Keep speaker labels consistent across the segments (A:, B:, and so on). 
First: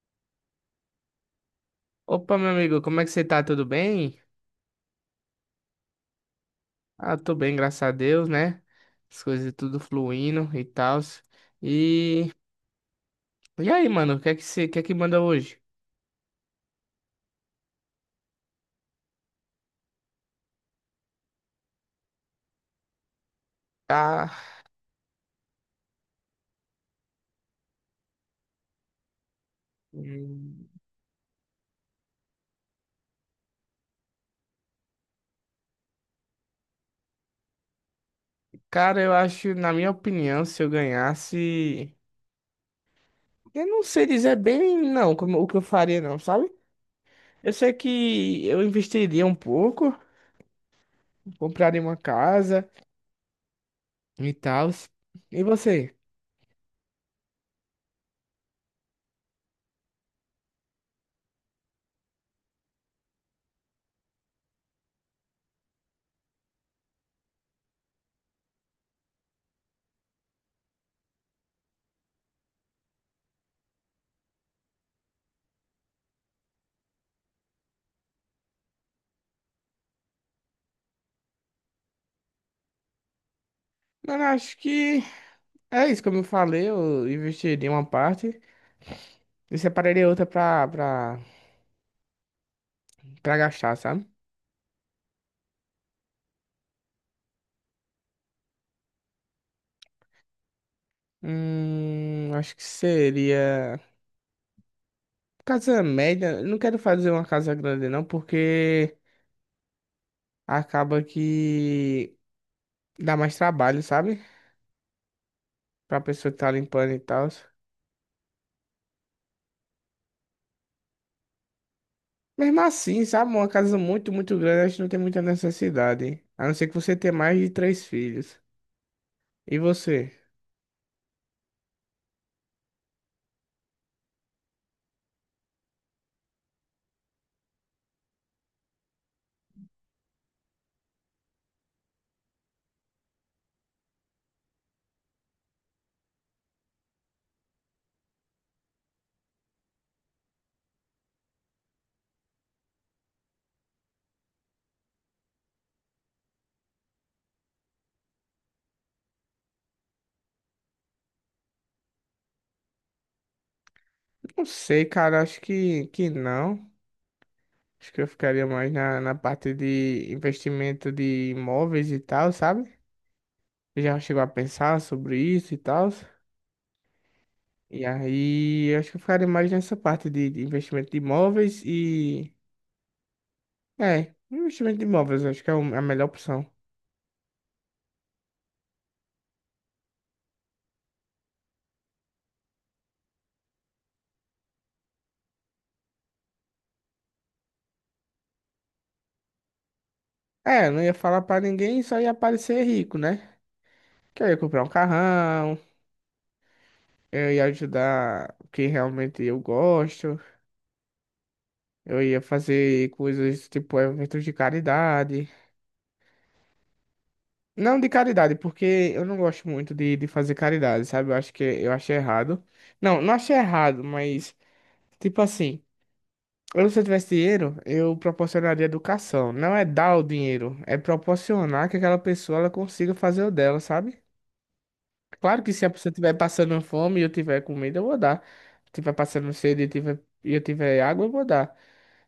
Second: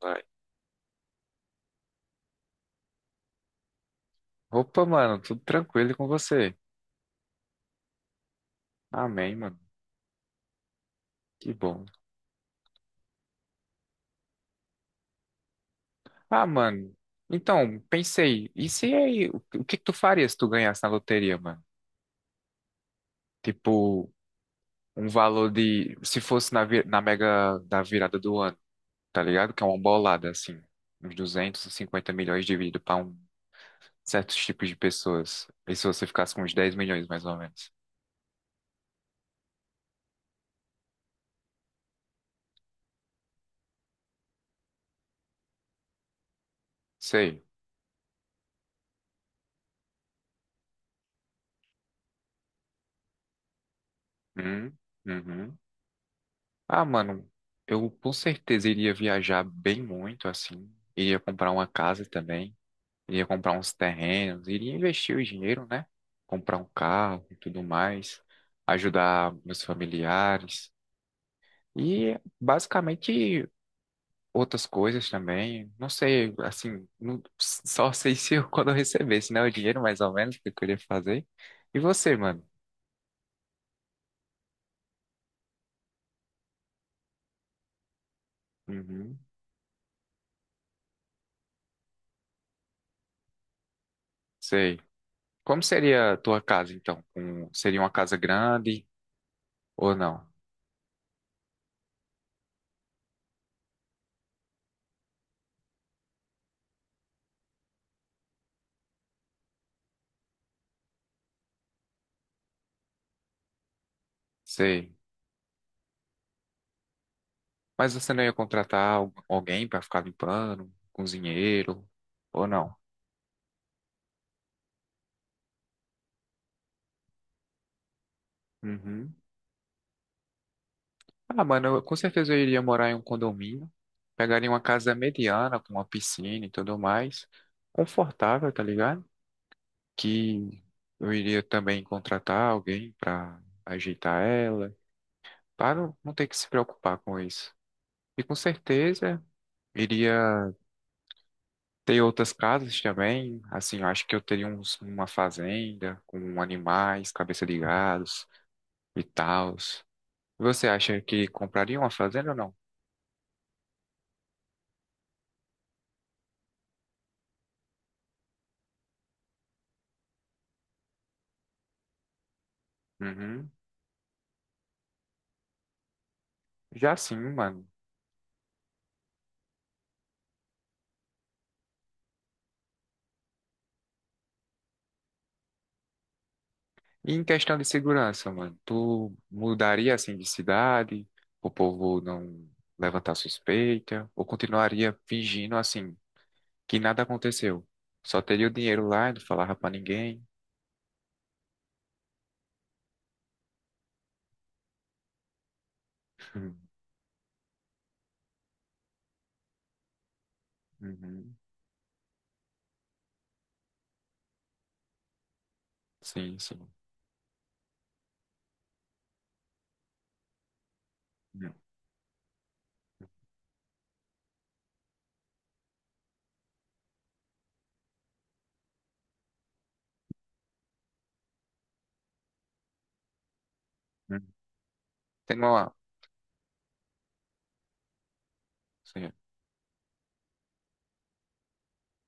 A: Vai.
B: Opa, meu amigo, como é que você tá? Tudo bem?
A: Opa, mano, tudo tranquilo e com você?
B: Ah, tô bem, graças a Deus, né? As
A: Amém,
B: coisas
A: mano.
B: tudo fluindo e tal.
A: Que bom.
B: E e aí, mano, o que é que manda hoje?
A: Ah, mano, então, pensei, e se aí, o que que tu faria se tu ganhasse na loteria, mano? Tipo,
B: Ah,
A: um valor de, se fosse na mega da virada do ano, tá ligado? Que é uma bolada, assim,
B: hum,
A: uns 250 milhões dividido pra um certos tipos de pessoas. E se você ficasse com uns 10 milhões, mais ou menos?
B: Cara, eu acho, na minha opinião, se eu ganhasse, eu não sei dizer bem não, como o que eu faria não, sabe?
A: Sei.
B: Eu sei que eu investiria um pouco, compraria uma casa e tal.
A: Hum,
B: E
A: uhum.
B: você?
A: Ah, mano, eu com certeza iria viajar bem muito, assim. Iria comprar uma casa também. Iria comprar uns terrenos. Iria investir o dinheiro, né? Comprar um carro e tudo mais. Ajudar meus familiares. E basicamente outras coisas também. Não sei, assim, só sei se eu, quando eu recebesse, né? O dinheiro, mais ou menos, que eu queria fazer. E você, mano?
B: Mano, acho que é isso, como eu falei, eu investiria uma parte.
A: Uhum,
B: Eu separei outra pra gastar, sabe?
A: sei. Como seria a tua casa, então? Seria uma casa grande ou não?
B: Acho que seria. Casa média. Não quero fazer uma casa grande, não, porque acaba que dá mais trabalho, sabe?
A: Sei.
B: Pra pessoa que tá limpando e tal.
A: Mas você não ia contratar alguém pra ficar limpando, cozinheiro, ou
B: Mesmo
A: não?
B: assim, sabe? Uma casa muito, muito grande, acho que não tem muita necessidade. A não ser que você tenha mais de três filhos.
A: Uhum.
B: E você?
A: Ah, mano, eu, com certeza eu iria morar em um condomínio, pegaria uma casa mediana, com uma piscina e tudo mais, confortável, tá ligado? Que eu iria também contratar alguém pra ajeitar ela, para não ter que se preocupar com isso. E com certeza iria. Tem outras casas também, assim, eu acho que eu teria uma fazenda com animais, cabeça de gados e tals. Você acha que compraria uma fazenda ou não?
B: Não sei, cara. Acho que não. Acho que eu ficaria mais na parte de investimento de imóveis e tal, sabe?
A: Uhum.
B: Já chegou a pensar sobre isso e tal?
A: Já sim, mano.
B: E aí, eu acho que eu ficaria mais nessa parte de investimento de imóveis e. É, investimento de imóveis, eu acho que é a melhor opção.
A: E em questão de segurança, mano, tu mudaria assim de cidade, o povo não levantar suspeita, ou continuaria fingindo assim, que nada aconteceu? Só teria o dinheiro lá e não falava pra ninguém.
B: É, eu não ia falar pra ninguém, só ia parecer rico, né? Que eu ia comprar um carrão, eu ia ajudar quem realmente eu gosto,
A: Uhum.
B: eu ia fazer coisas tipo eventos de caridade.
A: Sim, sim.
B: Não de caridade, porque eu não gosto muito de fazer caridade, sabe? Eu acho que
A: Uhum.
B: eu achei errado. Não, não achei errado, mas tipo assim. Eu, se eu tivesse dinheiro, eu proporcionaria educação. Não é dar o dinheiro, é proporcionar que aquela pessoa ela consiga fazer o dela, sabe?
A: Tem
B: Claro que se a
A: uma.
B: pessoa estiver passando fome e eu tiver comida, eu vou dar. Se tiver passando sede e eu tiver água, eu vou dar.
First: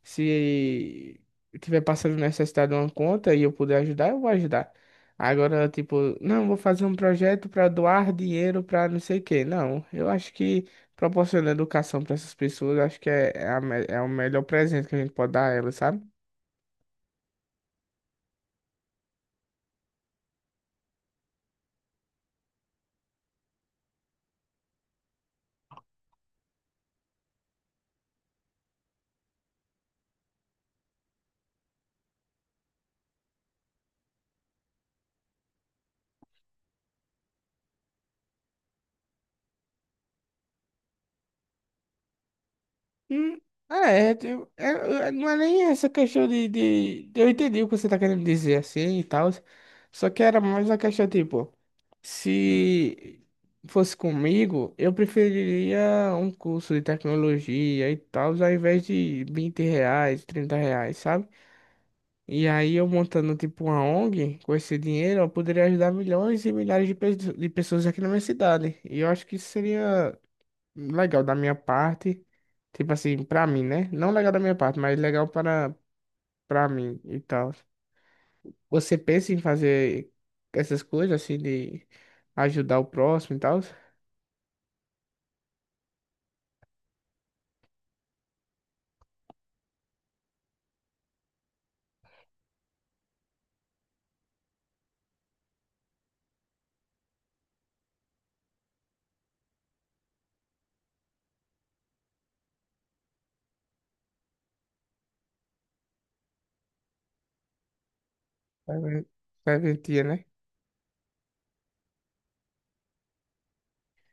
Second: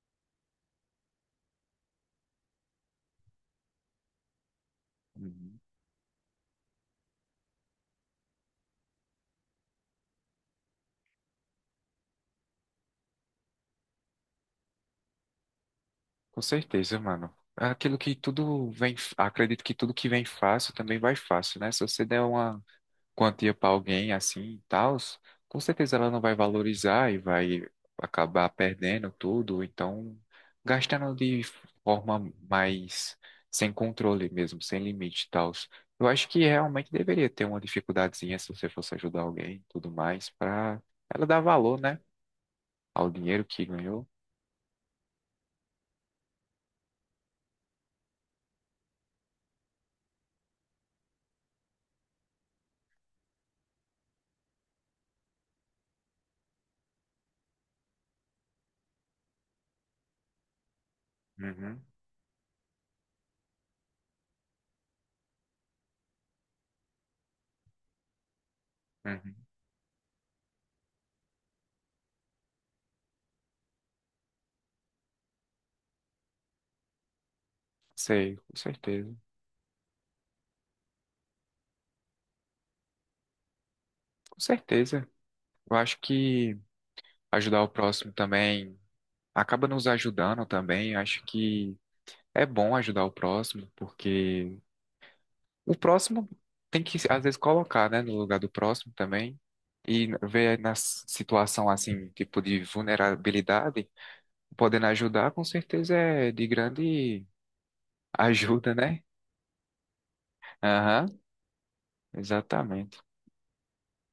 B: Se eu tiver passando necessidade de uma conta e eu puder ajudar, eu vou ajudar.
A: Uhum.
B: Agora, tipo, não, vou fazer um projeto para doar dinheiro para não sei o quê. Não, eu acho que proporcionar educação para essas pessoas, acho que é o melhor presente que a gente pode dar a elas, sabe?
A: Com certeza, mano. É aquilo que tudo vem, acredito que tudo que vem fácil também vai fácil, né? Se você der uma quantia pra alguém assim e tal, com certeza ela não vai valorizar e vai acabar perdendo tudo, então gastando de forma mais sem controle mesmo, sem limite e tal. Eu acho que realmente deveria ter uma dificuldadezinha se você fosse ajudar alguém e tudo mais, pra ela dar valor, né? Ao
B: Hum,
A: dinheiro que ganhou.
B: É, eu- é, não é nem essa questão Eu entendi o que você tá querendo dizer assim e tal. Só que era mais a questão, tipo, se fosse comigo, eu preferiria um curso de tecnologia e tal, ao invés de 20 reais, 30 reais, sabe?
A: Uhum,
B: E aí eu montando, tipo, uma ONG com esse dinheiro, eu poderia ajudar milhões e milhares de pessoas aqui na minha cidade. E eu acho
A: uhum.
B: que isso seria legal da minha parte, tipo assim, pra mim, né? Não legal da minha parte, mas legal para mim e tal.
A: Sei, com
B: Você
A: certeza.
B: pensa em fazer essas coisas assim de ajudar o próximo e tal?
A: Com certeza. Eu acho que ajudar o próximo também acaba nos ajudando também. Eu acho que é bom ajudar o próximo, porque o próximo tem que, às vezes, colocar, né, no lugar do próximo também. E ver na situação assim, tipo de vulnerabilidade, podendo ajudar, com certeza é de grande ajuda, né?
B: Serven- Serventia, né?
A: Aham, exatamente.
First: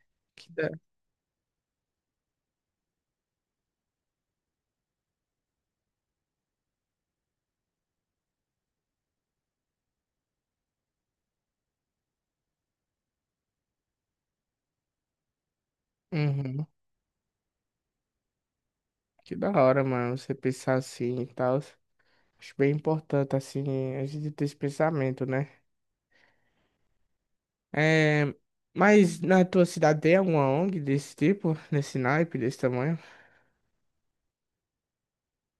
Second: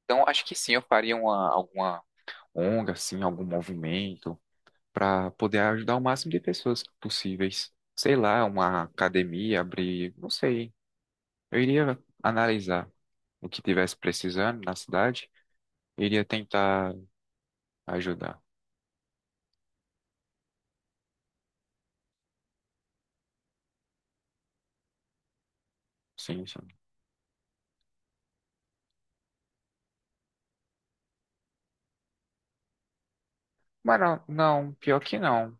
A: Então, acho
B: Que
A: que
B: da...
A: sim, eu faria uma, alguma ONG, assim, algum movimento para poder ajudar o máximo de pessoas possíveis. Sei lá, uma academia, abrir, não sei. Eu iria analisar o que tivesse precisando na cidade, iria
B: Uhum.
A: tentar ajudar.
B: Que da hora, mano, você pensar assim e tal. Acho bem importante, assim, a gente ter esse pensamento, né?
A: Sim, sim.
B: É... Mas na tua cidade tem alguma ONG desse tipo, nesse naipe, desse tamanho?
A: Mas não, não, pior que não.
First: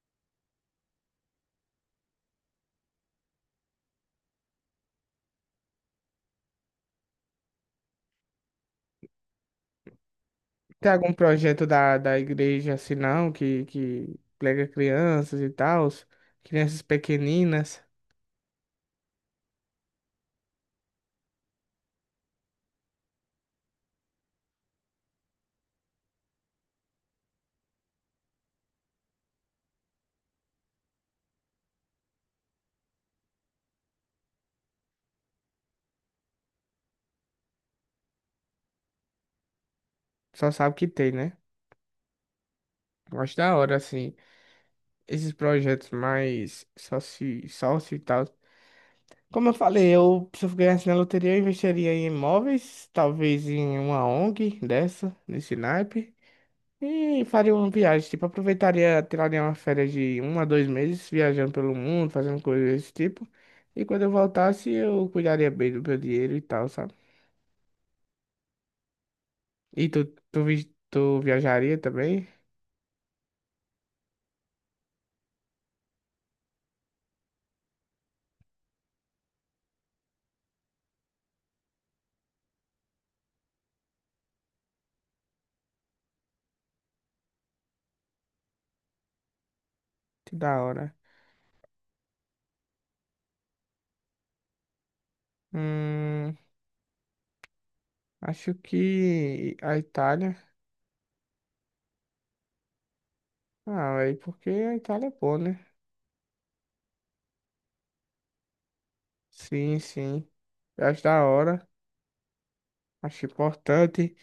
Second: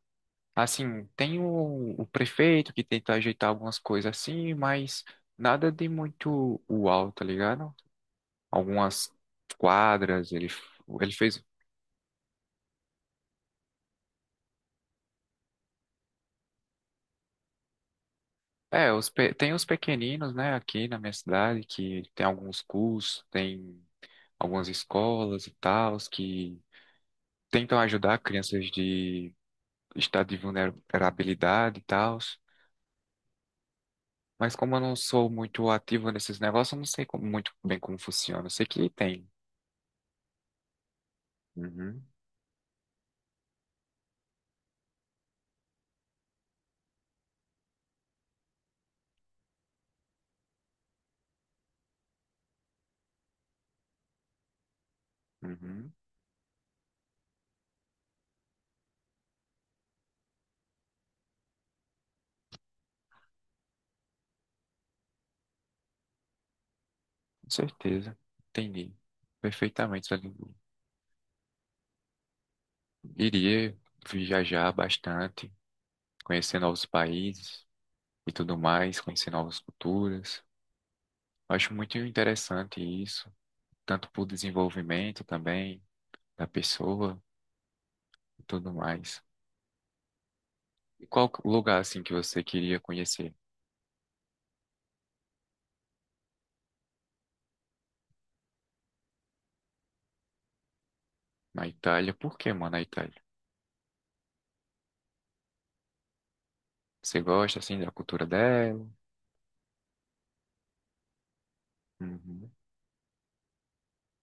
A: Assim, tem o prefeito que tenta ajeitar algumas coisas assim, mas nada de muito uau, tá ligado? Algumas quadras, ele, f-
B: Tem
A: ele
B: algum
A: fez.
B: projeto da igreja assim não, que prega crianças e tal, crianças pequeninas,
A: É, tem os pequeninos, né, aqui na minha cidade, que tem alguns cursos, tem algumas escolas e tal, que tentam ajudar crianças de estado de vulnerabilidade e tal. Mas como eu não sou muito ativo nesses negócios, eu não sei muito bem como funciona. Eu sei que tem.
B: só sabe que tem, né?
A: Uhum,
B: Eu acho da hora, assim, esses projetos mais sócio e tal. Como eu falei, eu, se eu ganhasse na loteria, eu investiria em imóveis, talvez em uma ONG dessa, nesse
A: uhum,
B: naipe. E faria uma viagem, tipo, aproveitaria, tiraria uma férias de um a dois meses viajando pelo mundo, fazendo coisas desse tipo. E quando eu voltasse, eu cuidaria bem do meu dinheiro e tal, sabe?
A: com certeza. Entendi.
B: E
A: Perfeitamente. Eu
B: tu viajaria também?
A: iria viajar bastante, conhecer novos países e tudo mais, conhecer novas culturas. Acho muito interessante isso, tanto para o desenvolvimento também da pessoa e tudo mais.
B: Que da hora.
A: E qual lugar assim que você queria conhecer?
B: Hum, acho que a Itália.
A: Na Itália? Por que, mano, na Itália?
B: Ah, aí porque a Itália é boa, né?
A: Você gosta assim da cultura dela?
B: Sim, sim. Eu acho da hora.
A: Uhum.
B: Acho importante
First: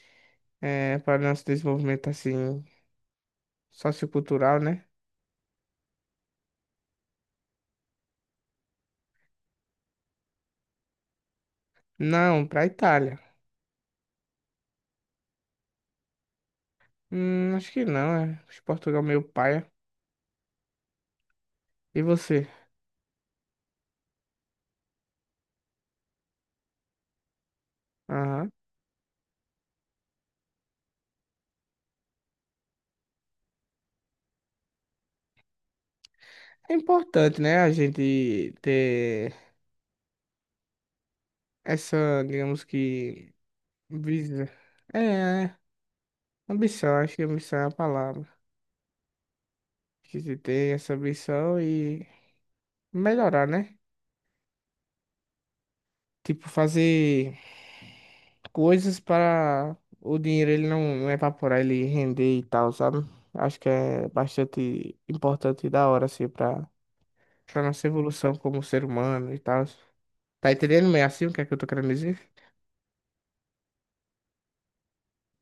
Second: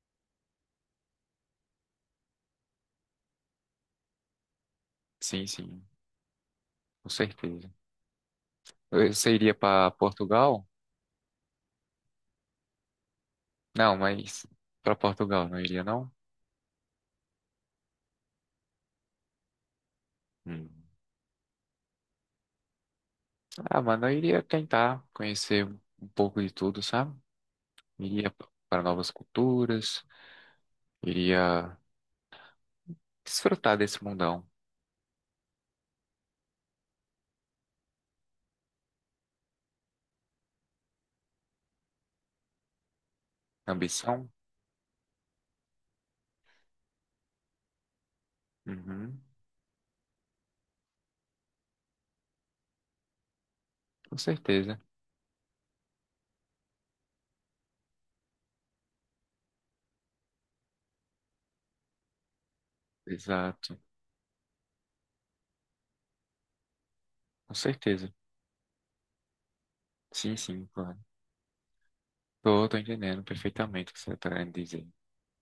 B: é, para nosso desenvolvimento, assim, sociocultural, né?
A: Sim, sim, com certeza. Você iria para Portugal?
B: Não, para a Itália.
A: Não, mas para Portugal não iria não?
B: Acho que não, é. Acho que Portugal é meio paia.
A: Hum.
B: E você?
A: Ah, mano, eu iria tentar conhecer um pouco de tudo, sabe? Iria
B: Aham.
A: para novas culturas, iria desfrutar desse mundão.
B: É importante, né, a gente ter essa, digamos que,
A: Ambição?
B: visa. É, é, Ambição, acho que ambição é a palavra.
A: Uhum.
B: Que se tem essa ambição e melhorar, né?
A: Com certeza.
B: Tipo, fazer coisas para o dinheiro ele não evaporar, ele render e tal, sabe? Acho que
A: Exato.
B: é bastante importante e da hora, assim,
A: Com
B: para nossa
A: certeza.
B: evolução como ser humano e tal.
A: Sim,
B: Tá
A: sim,
B: entendendo
A: claro.
B: meio assim o que é que eu tô querendo dizer?
A: Tô entendendo perfeitamente o que você tá querendo dizer.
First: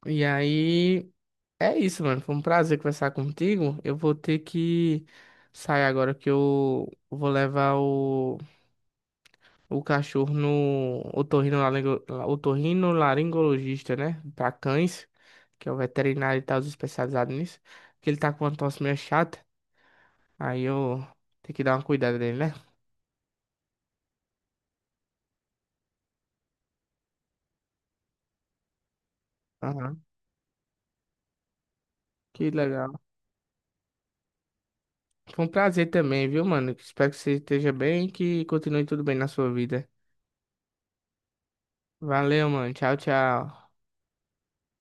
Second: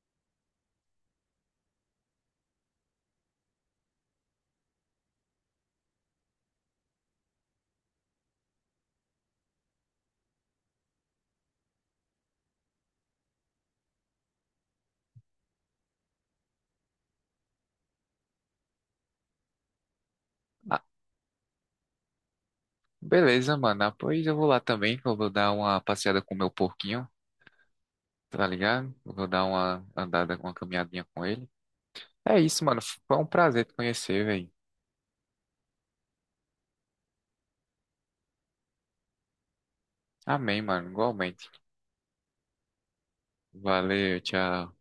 B: E aí, é isso, mano. Foi um prazer conversar contigo. Eu vou ter que sair agora que eu vou levar o cachorro no otorrinolaringologista, né? Pra cães, que é o veterinário e tal, especializado nisso. Porque ele tá com uma tosse meio chata. Aí
A: Ah,
B: eu tenho que dar uma cuidada dele, né?
A: beleza, mano. Ah, pois eu vou lá também, que eu vou dar uma passeada com o meu porquinho, tá ligado? Eu vou dar uma
B: Aham.
A: andada, uma caminhadinha com ele. É
B: Que
A: isso, mano.
B: legal.
A: Foi um prazer te conhecer, velho.
B: Foi um prazer também, viu, mano? Espero que você esteja bem e que continue tudo bem na sua vida.
A: Amém, mano. Igualmente.
B: Valeu, mano. Tchau, tchau.
A: Valeu, tchau.